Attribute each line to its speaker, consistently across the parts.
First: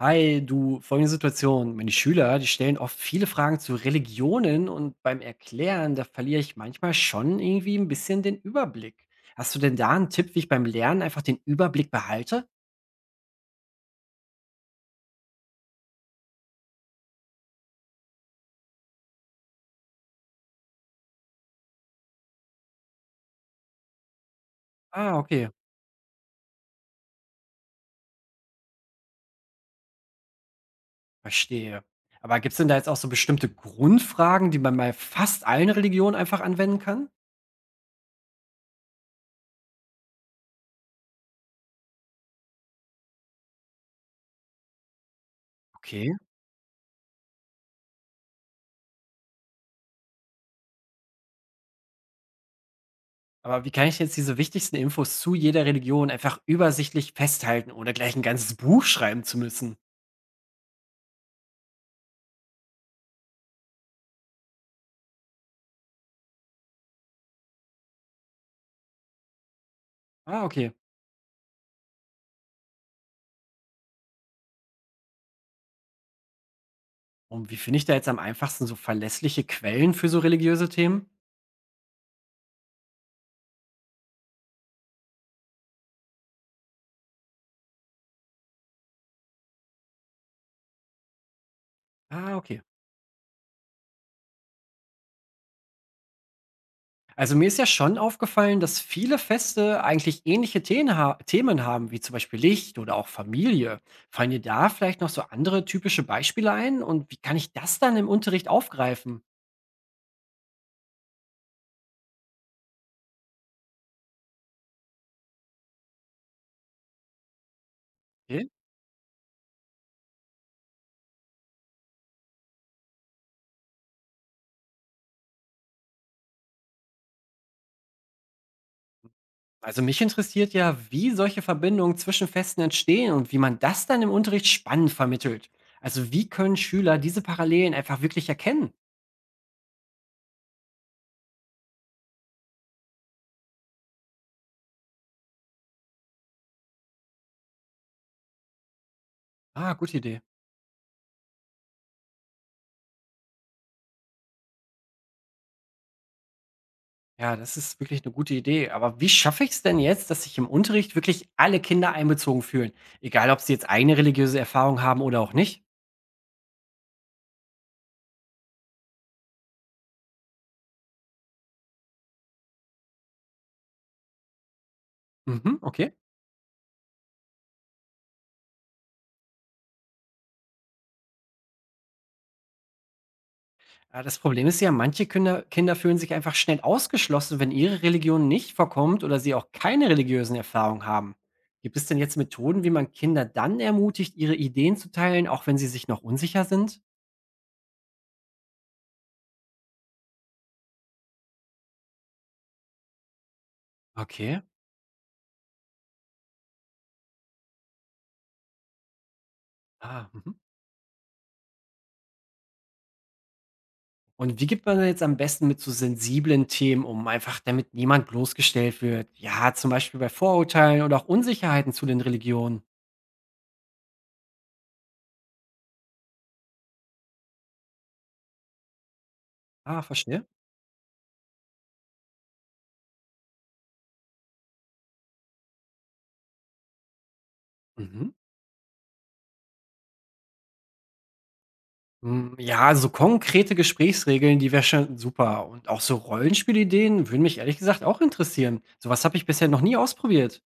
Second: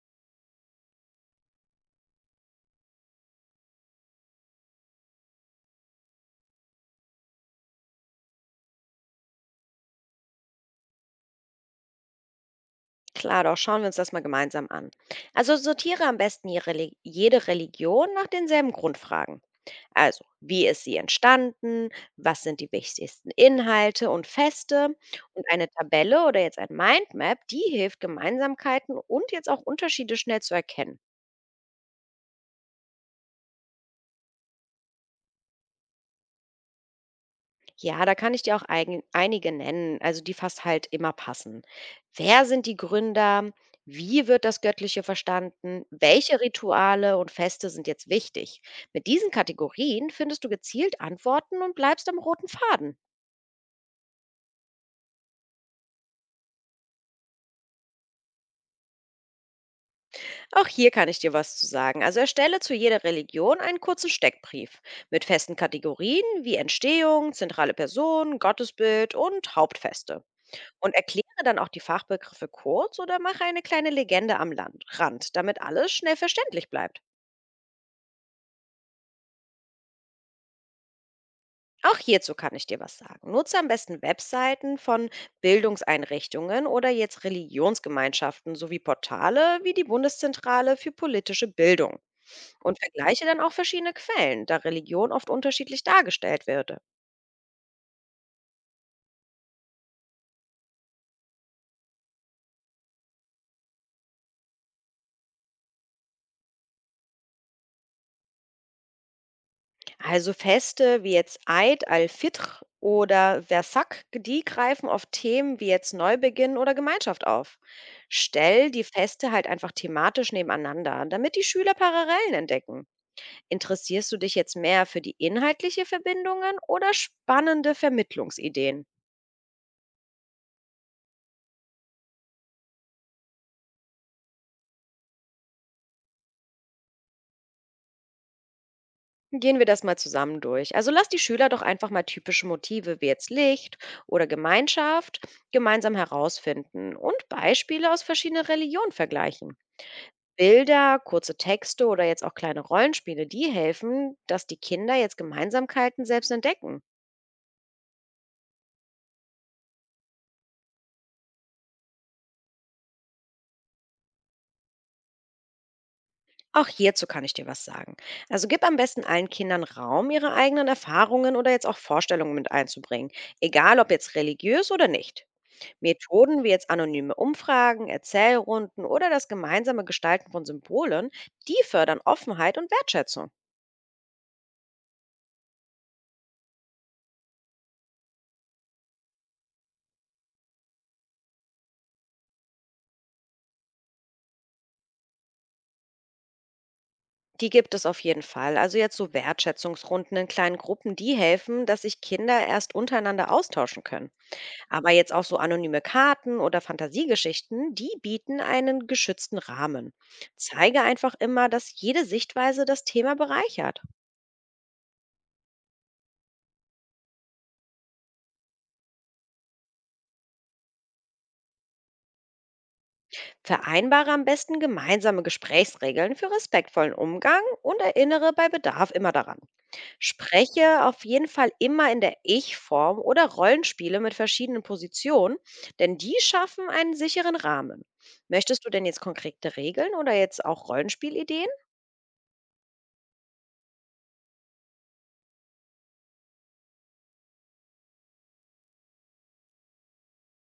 Speaker 1: Hi, du, folgende Situation. Meine Schüler, die stellen oft viele Fragen zu Religionen und beim Erklären, da verliere ich manchmal schon irgendwie ein bisschen den Überblick. Hast du denn da einen Tipp, wie ich beim Lernen einfach den Überblick behalte?
Speaker 2: Klar doch, schauen wir uns das mal gemeinsam an. Also sortiere am besten jede Religion nach denselben Grundfragen. Also, wie ist sie entstanden? Was sind die wichtigsten Inhalte und Feste?
Speaker 1: Ah,
Speaker 2: Und
Speaker 1: okay,
Speaker 2: eine Tabelle oder jetzt ein Mindmap, die hilft, Gemeinsamkeiten und jetzt auch Unterschiede schnell zu erkennen.
Speaker 1: verstehe. Aber gibt es denn da jetzt auch so bestimmte Grundfragen, die man bei fast allen Religionen einfach anwenden kann?
Speaker 2: Ja, da kann ich dir auch eigen einige nennen, also die fast halt immer passen. Wer sind die Gründer? Wie wird das Göttliche verstanden?
Speaker 1: Okay.
Speaker 2: Welche Rituale und Feste sind jetzt wichtig? Mit diesen Kategorien findest du gezielt Antworten und bleibst am roten Faden.
Speaker 1: Aber wie kann ich jetzt diese wichtigsten Infos zu jeder Religion einfach übersichtlich festhalten, ohne gleich ein ganzes Buch schreiben zu müssen?
Speaker 2: Auch hier kann ich dir was zu sagen. Also erstelle zu jeder Religion einen kurzen Steckbrief mit festen Kategorien wie Entstehung, zentrale Person, Gottesbild und Hauptfeste.
Speaker 1: Ah, okay.
Speaker 2: Und erkläre dann auch die Fachbegriffe kurz oder mache eine kleine Legende am Land Rand, damit alles schnell verständlich bleibt.
Speaker 1: Und wie finde ich da jetzt am einfachsten so verlässliche Quellen für so religiöse Themen?
Speaker 2: Auch hierzu kann ich dir was sagen. Nutze am besten Webseiten von Bildungseinrichtungen oder jetzt Religionsgemeinschaften sowie Portale wie die Bundeszentrale für politische Bildung.
Speaker 1: Ah, okay.
Speaker 2: Und vergleiche dann auch verschiedene Quellen, da Religion oft unterschiedlich dargestellt wird.
Speaker 1: Also mir ist ja schon aufgefallen, dass viele Feste eigentlich ähnliche Themen Themen haben, wie zum Beispiel Licht oder auch Familie. Fallen dir da vielleicht noch so andere typische Beispiele ein? Und wie kann ich das dann im Unterricht aufgreifen?
Speaker 2: Also Feste wie jetzt Eid al-Fitr oder Versak, die greifen auf Themen wie jetzt Neubeginn oder Gemeinschaft auf.
Speaker 1: Okay.
Speaker 2: Stell die Feste halt einfach thematisch nebeneinander, damit die Schüler Parallelen entdecken. Interessierst du dich jetzt mehr für die inhaltliche Verbindungen oder spannende Vermittlungsideen?
Speaker 1: Also mich interessiert ja, wie solche Verbindungen zwischen Festen entstehen und wie man das dann im Unterricht spannend vermittelt. Also wie können Schüler diese Parallelen einfach wirklich erkennen?
Speaker 2: Gehen wir das mal zusammen durch. Also lass die Schüler doch einfach mal typische Motive wie jetzt Licht oder Gemeinschaft gemeinsam herausfinden und Beispiele aus verschiedenen Religionen vergleichen.
Speaker 1: Ah, gute Idee.
Speaker 2: Bilder, kurze Texte oder jetzt auch kleine Rollenspiele, die helfen, dass die Kinder jetzt Gemeinsamkeiten selbst entdecken.
Speaker 1: Ja, das ist wirklich eine gute Idee. Aber wie schaffe ich es denn jetzt, dass sich im Unterricht wirklich alle Kinder einbezogen fühlen? Egal, ob sie jetzt eigene religiöse Erfahrung haben oder auch nicht.
Speaker 2: Auch hierzu kann ich dir was sagen. Also gib am besten allen Kindern Raum, ihre eigenen Erfahrungen oder jetzt auch Vorstellungen mit einzubringen, egal ob jetzt religiös oder nicht.
Speaker 1: Mhm, okay.
Speaker 2: Methoden wie jetzt anonyme Umfragen, Erzählrunden oder das gemeinsame Gestalten von Symbolen, die fördern Offenheit und Wertschätzung.
Speaker 1: Ah, das Problem ist ja, manche Künder Kinder fühlen sich einfach schnell ausgeschlossen, wenn ihre Religion nicht vorkommt oder sie auch keine religiösen Erfahrungen haben. Gibt es denn jetzt Methoden, wie man Kinder dann ermutigt, ihre Ideen zu teilen, auch wenn sie sich noch unsicher sind?
Speaker 2: Die gibt es auf jeden Fall. Also jetzt so Wertschätzungsrunden in kleinen Gruppen, die helfen, dass sich Kinder erst untereinander austauschen können.
Speaker 1: Okay.
Speaker 2: Aber jetzt auch so anonyme Karten oder Fantasiegeschichten, die bieten einen geschützten Rahmen.
Speaker 1: Ah, mhm.
Speaker 2: Zeige einfach immer, dass jede Sichtweise das Thema bereichert.
Speaker 1: Und wie geht man da jetzt am besten mit so sensiblen Themen um, einfach damit niemand bloßgestellt wird? Ja, zum Beispiel bei Vorurteilen oder auch Unsicherheiten zu den Religionen.
Speaker 2: Vereinbare am besten gemeinsame Gesprächsregeln für respektvollen Umgang und erinnere bei Bedarf immer daran.
Speaker 1: Ah, verstehe.
Speaker 2: Spreche auf jeden Fall immer in der Ich-Form oder Rollenspiele mit verschiedenen Positionen, denn die schaffen einen sicheren Rahmen.
Speaker 1: Mhm.
Speaker 2: Möchtest du denn jetzt konkrete Regeln oder jetzt auch Rollenspielideen?
Speaker 1: Hm, ja, also so konkrete Gesprächsregeln, die wäre schon super. Und auch so Rollenspielideen würden mich ehrlich gesagt auch interessieren. Sowas habe ich bisher noch nie ausprobiert.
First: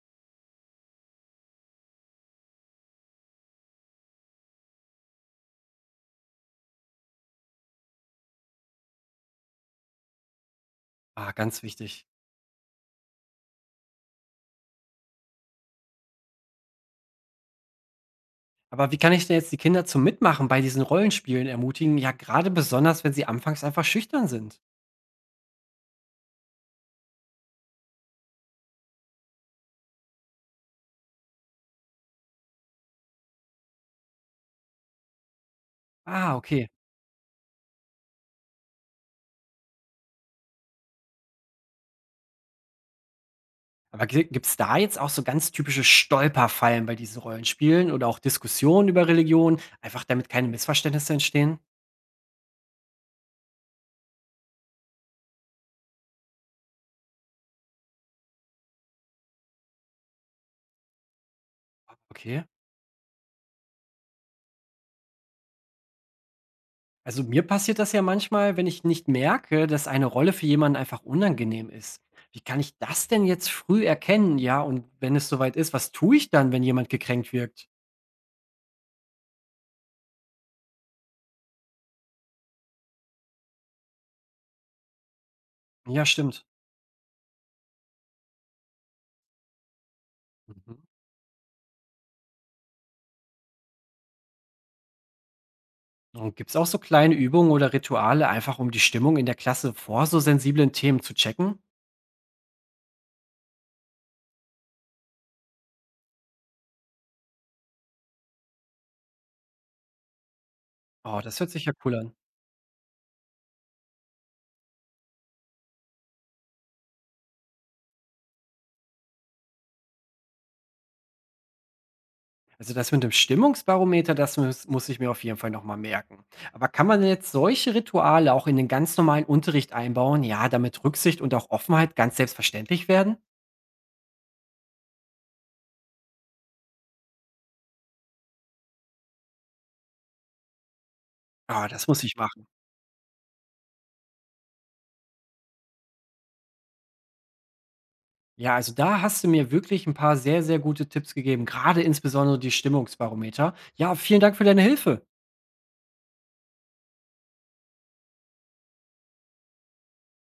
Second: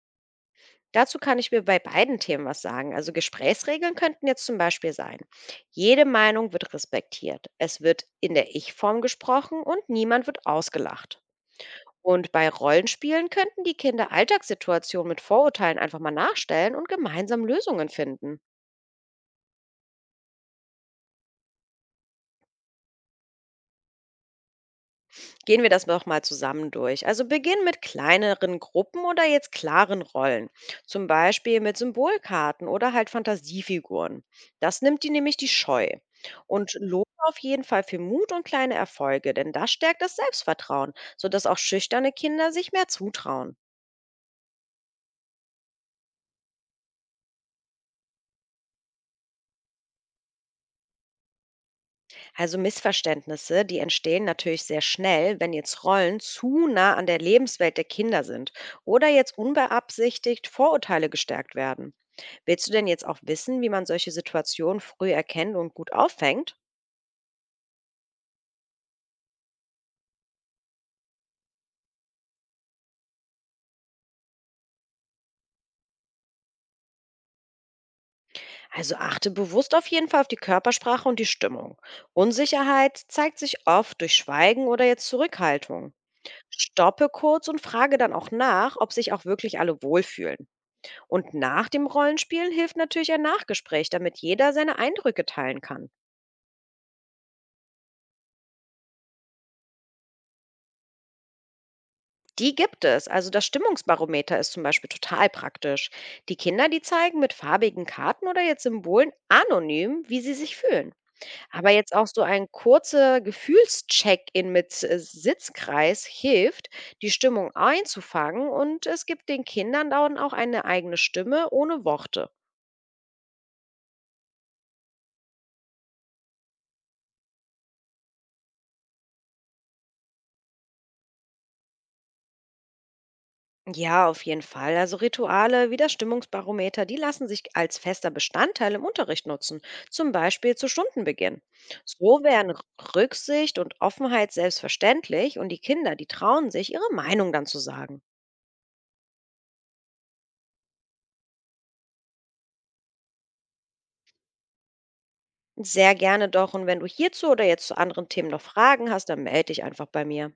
Speaker 2: Dazu kann ich mir bei beiden Themen was sagen. Also Gesprächsregeln könnten jetzt zum Beispiel sein. Jede Meinung wird respektiert. Es wird in der Ich-Form gesprochen und niemand wird ausgelacht.
Speaker 1: Ah, ganz wichtig.
Speaker 2: Und bei Rollenspielen könnten die Kinder Alltagssituationen mit Vorurteilen einfach mal nachstellen und gemeinsam Lösungen finden.
Speaker 1: Aber wie kann ich denn jetzt die Kinder zum Mitmachen bei diesen Rollenspielen ermutigen? Ja, gerade besonders, wenn sie anfangs einfach schüchtern sind.
Speaker 2: Gehen wir das noch mal zusammen durch. Also beginn mit kleineren Gruppen oder jetzt klaren Rollen. Zum Beispiel mit Symbolkarten oder halt Fantasiefiguren. Das nimmt die nämlich die Scheu.
Speaker 1: Ah, okay.
Speaker 2: Und lobe auf jeden Fall für Mut und kleine Erfolge, denn das stärkt das Selbstvertrauen, sodass auch schüchterne Kinder sich mehr zutrauen.
Speaker 1: Aber gi gibt's da jetzt auch so ganz typische Stolperfallen bei diesen Rollenspielen oder auch Diskussionen über Religion, einfach damit keine Missverständnisse entstehen?
Speaker 2: Also Missverständnisse, die entstehen natürlich sehr schnell, wenn jetzt Rollen zu nah an der Lebenswelt der Kinder sind oder jetzt unbeabsichtigt Vorurteile gestärkt werden.
Speaker 1: Okay.
Speaker 2: Willst du denn jetzt auch wissen, wie man solche Situationen früh erkennt und gut auffängt?
Speaker 1: Also mir passiert das ja manchmal, wenn ich nicht merke, dass eine Rolle für jemanden einfach unangenehm ist. Wie kann ich das denn jetzt früh erkennen? Ja, und wenn es soweit ist, was tue ich dann, wenn jemand gekränkt wirkt?
Speaker 2: Also achte bewusst auf jeden Fall auf die Körpersprache und die Stimmung. Unsicherheit zeigt sich oft durch Schweigen oder jetzt Zurückhaltung.
Speaker 1: Ja, stimmt.
Speaker 2: Stoppe kurz und frage dann auch nach, ob sich auch wirklich alle wohlfühlen.
Speaker 1: Mhm.
Speaker 2: Und nach dem Rollenspielen hilft natürlich ein Nachgespräch, damit jeder seine Eindrücke teilen kann.
Speaker 1: Und gibt es auch so kleine Übungen oder Rituale, einfach um die Stimmung in der Klasse vor so sensiblen Themen zu checken?
Speaker 2: Die gibt es. Also das Stimmungsbarometer ist zum Beispiel total praktisch. Die Kinder, die zeigen mit farbigen Karten oder jetzt Symbolen anonym, wie sie sich fühlen.
Speaker 1: Oh, das hört sich
Speaker 2: Aber
Speaker 1: ja
Speaker 2: jetzt
Speaker 1: cool
Speaker 2: auch
Speaker 1: an.
Speaker 2: so ein kurzer Gefühlscheck-in mit Sitzkreis hilft, die Stimmung einzufangen und es gibt den Kindern dann auch eine eigene Stimme ohne Worte.
Speaker 1: Also das mit dem Stimmungsbarometer, muss ich mir auf jeden Fall nochmal merken. Aber kann man jetzt solche Rituale auch in den ganz normalen Unterricht einbauen, ja, damit Rücksicht und auch Offenheit ganz selbstverständlich werden?
Speaker 2: Ja, auf jeden Fall. Also Rituale wie das Stimmungsbarometer, die lassen sich als fester Bestandteil im Unterricht nutzen, zum Beispiel zu Stundenbeginn.
Speaker 1: Ah, das muss ich
Speaker 2: So
Speaker 1: machen.
Speaker 2: werden Rücksicht und Offenheit selbstverständlich und die Kinder, die trauen sich, ihre Meinung dann zu sagen.
Speaker 1: Ja, also da hast du mir wirklich ein paar sehr, sehr gute Tipps gegeben, gerade insbesondere die Stimmungsbarometer. Ja, vielen Dank für deine Hilfe.
Speaker 2: Sehr gerne doch. Und wenn du hierzu oder jetzt zu anderen Themen noch Fragen hast, dann melde dich einfach bei mir.